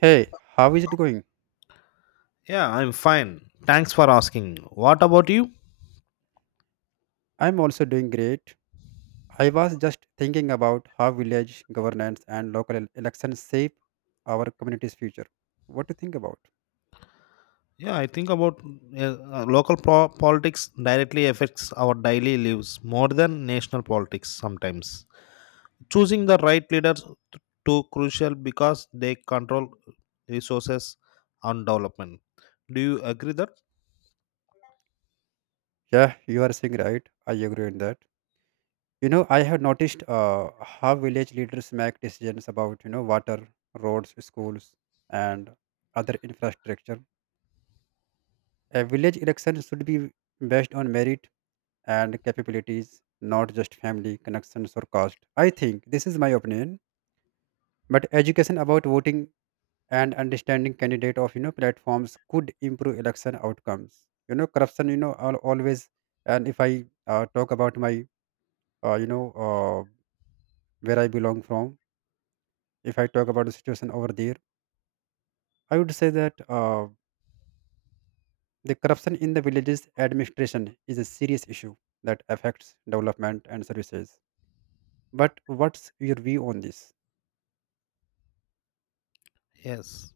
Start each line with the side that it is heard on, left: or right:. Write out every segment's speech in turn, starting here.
right: Hey, how is it going?
left: Yeah, I'm fine. Thanks for asking. What about you?
right: I'm also doing great. I was just thinking about how village governance and elections shape our community's future. What do you think about?
left: Yeah, I think about local politics directly affects our daily lives more than national politics sometimes. Choosing the right leaders t- too crucial because they control resources and development. Do you agree that?
right: Yeah, you are saying right. I agree on that. You know, I have noticed how village leaders make decisions about water, roads, schools, and other infrastructure. A village election should be based on merit and capabilities, not just family connections or caste. I think this is my opinion. But education about voting and understanding candidate of platforms could improve election outcomes, corruption, always. And if I talk about my uh, you know uh, where I belong from, if I talk about the situation over there, I would say that the corruption in the villages administration is a serious issue that affects development and services. But what's your view on this?
left: Yes,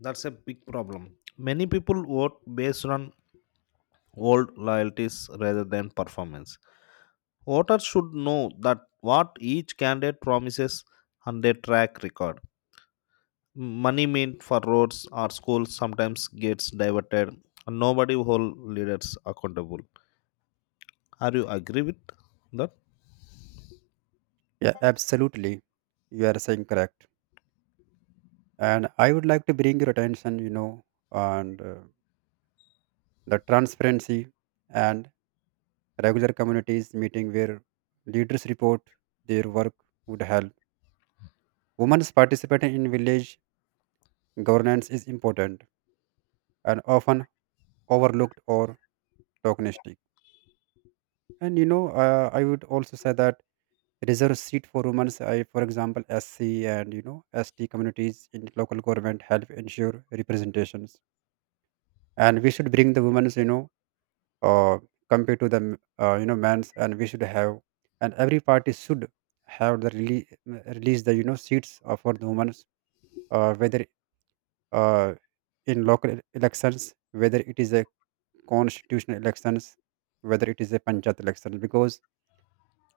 left: that's a big problem. Many people vote based on old loyalties rather than performance. Voters should know that what each candidate promises and their track record. Money meant for roads or schools sometimes gets diverted, and nobody hold leaders accountable. Are you agree with that?
right: Yeah, absolutely, you are saying correct. And I would like to bring your attention, and the transparency and regular communities meeting where leaders report their work would help. Women's participation in village governance is important and often overlooked or tokenistic. And I would also say that reserve seat for women, I, for example, SC and ST communities in local government help ensure representations. And we should bring the women's, uh, compared to the men's, and we should have, and every party should have the release the seats for the women's, whether uh, in elections, whether it is a constitutional elections, whether it is a panchayat election, because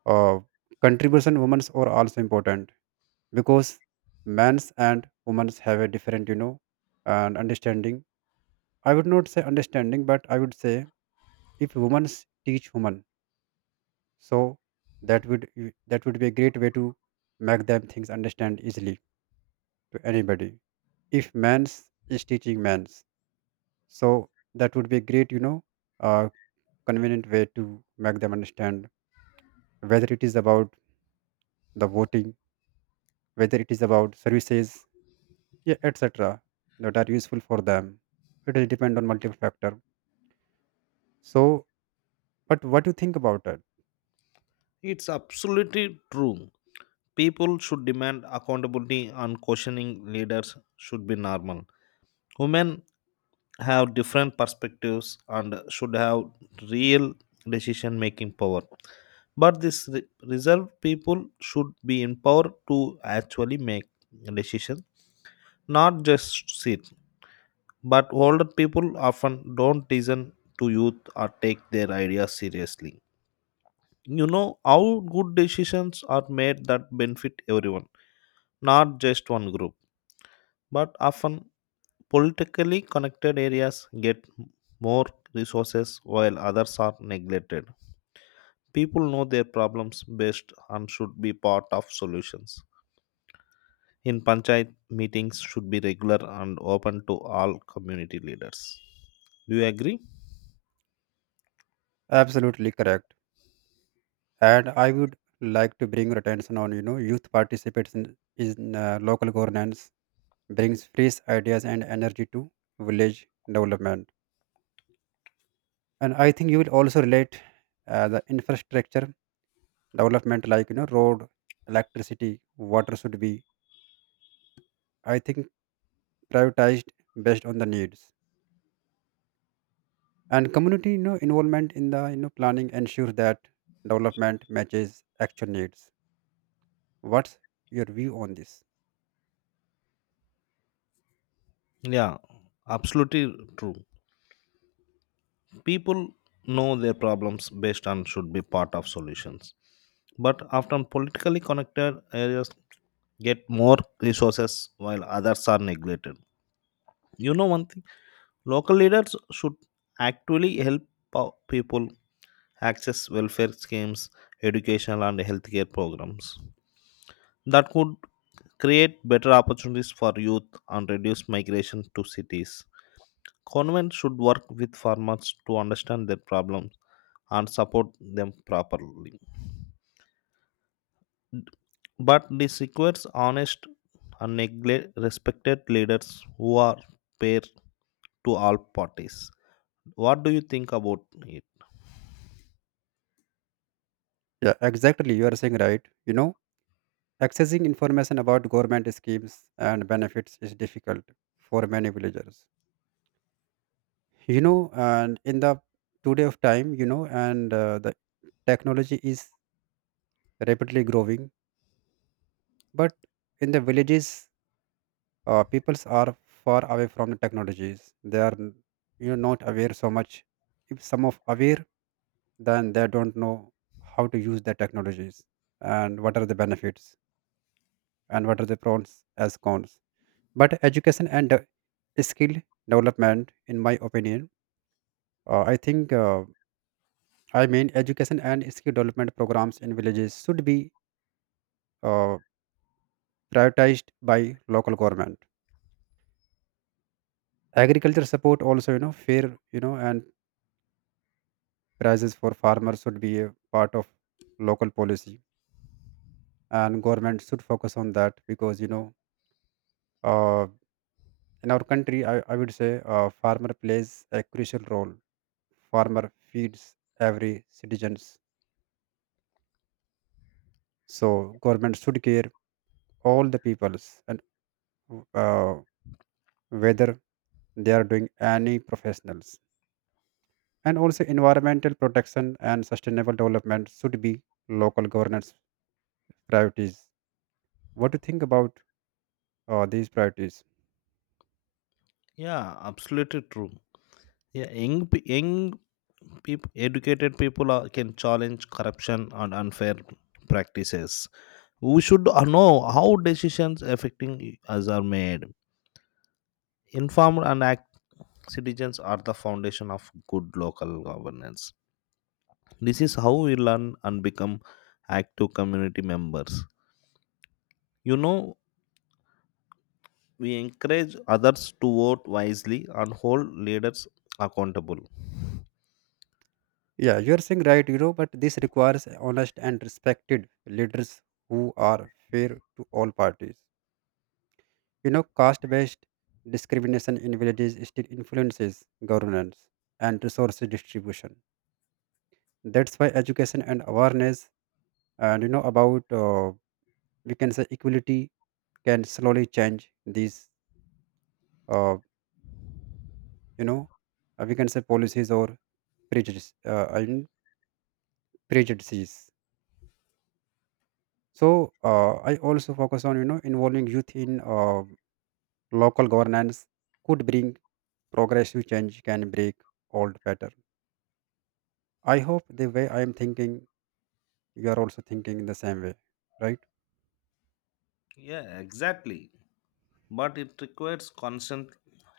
right: uh, contribution women's are also important, because men's and women's have a different, and understanding, I would not say understanding, but I would say if women's teach women, so that would that would be a great way to make them things understand easily to anybody. If man's is teaching man's, so that would be a great, uh, convenient way to make them understand, whether it is about the voting, whether it is about services, yeah, etc, that are useful for them. It will depend on multiple factor. So but what do you think about it?
left: It's absolutely true. People should demand accountability and questioning leaders should be normal. Women have different perspectives and should have real decision making power. But this reserved people should be empowered to actually make decisions, not just sit. But older people often don't listen to youth or take their ideas seriously. You know how good decisions are made that benefit everyone, not just one group. But often politically connected areas get more resources while others are neglected. People know their problems best and should be part of solutions. In panchayat, meetings should be regular and open to all community leaders. Do you agree?
right: Absolutely correct. And I would like to bring your attention on, youth participation in local governance brings fresh ideas and energy to village development. And I think you will also relate, the infrastructure development, like road, electricity, water should be, I think, prioritized based on the needs, and community, involvement in the, planning ensures that development matches actual needs. What's your view on this?
left: Yeah, absolutely true. People know their problems best and should be part of solutions. But often politically connected areas get more resources while others are neglected. You know one thing, local leaders should actually help people access welfare schemes, educational and healthcare programs that could create better opportunities for youth and reduce migration to cities. Government should work with farmers to understand their problems and support them properly. But this requires honest and respected leaders who are fair to all parties. What do you think about it?
right: Yeah, exactly, you are saying right. Accessing information about government schemes and benefits is difficult for many villagers. You know, and in the today of time, and the technology is rapidly growing, but in the villages, peoples are far away from the technologies. They are, not aware so much. If some of aware, then they don't know how to use the technologies, and what are the benefits, and what are the pros as cons. But education and skill development, in my opinion, I think, I mean, education and skill development programs in villages should be, uh, prioritized by local government. Agriculture support also, fair, and prices for farmers should be a part of local policy, and government should focus on that, because uh, in our country, I would say farmer plays a crucial role. Farmer feeds every citizen. So government should care all the peoples, and uh, whether they are doing any professionals. And also environmental protection and sustainable development should be local governance priorities. What do you think about these priorities?
left: Yeah, absolutely true. Yeah, young people, educated people are, can challenge corruption and unfair practices we should know how decisions affecting us are made. Informed and active citizens are the foundation of good local governance. This is how we learn and become active community members. You know, we encourage others to vote wisely and hold leaders accountable.
right: Yeah, you're saying right. You know, but this requires honest and respected leaders who are fair to all parties. You know, caste based discrimination in villages still influences governance and resource distribution. That's why education and awareness, and about we can say equality, can slowly change these, uh, you know we can say policies, or prejudice, I mean, prejudices. So I also focus on, involving youth in, local governance could bring progressive change, can break old pattern. I hope the way I am thinking, you are also thinking in the same way, right?
left: Yeah, exactly. But it requires constant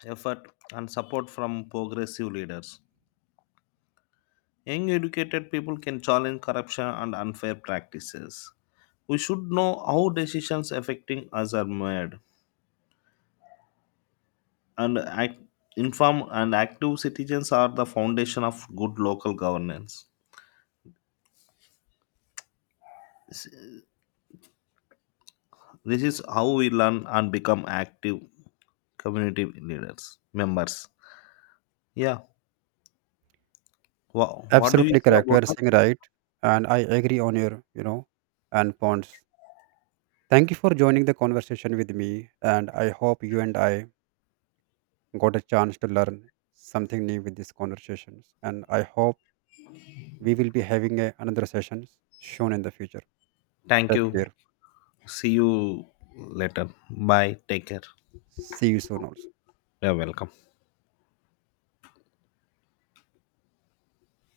left: effort and support from progressive leaders. Young educated people can challenge corruption and unfair practices. We should know how decisions affecting us are made, and act, informed and active citizens are the foundation of good local governance. This is how we learn and become active community leaders, members. Yeah. Wow. What do you
right: Absolutely
left: say
right: correct. You
left: about
right: are
left: that?
right: saying right, and I agree on your, and points. Thank you for joining the conversation with me, and I hope you and I got a chance to learn something new with these conversations. And I hope we will be having another sessions soon in the future.
left: Thank
right: Take
left: you.
right: care.
left: See you later. Bye. Take care.
right: See you soon also.
left: You're welcome.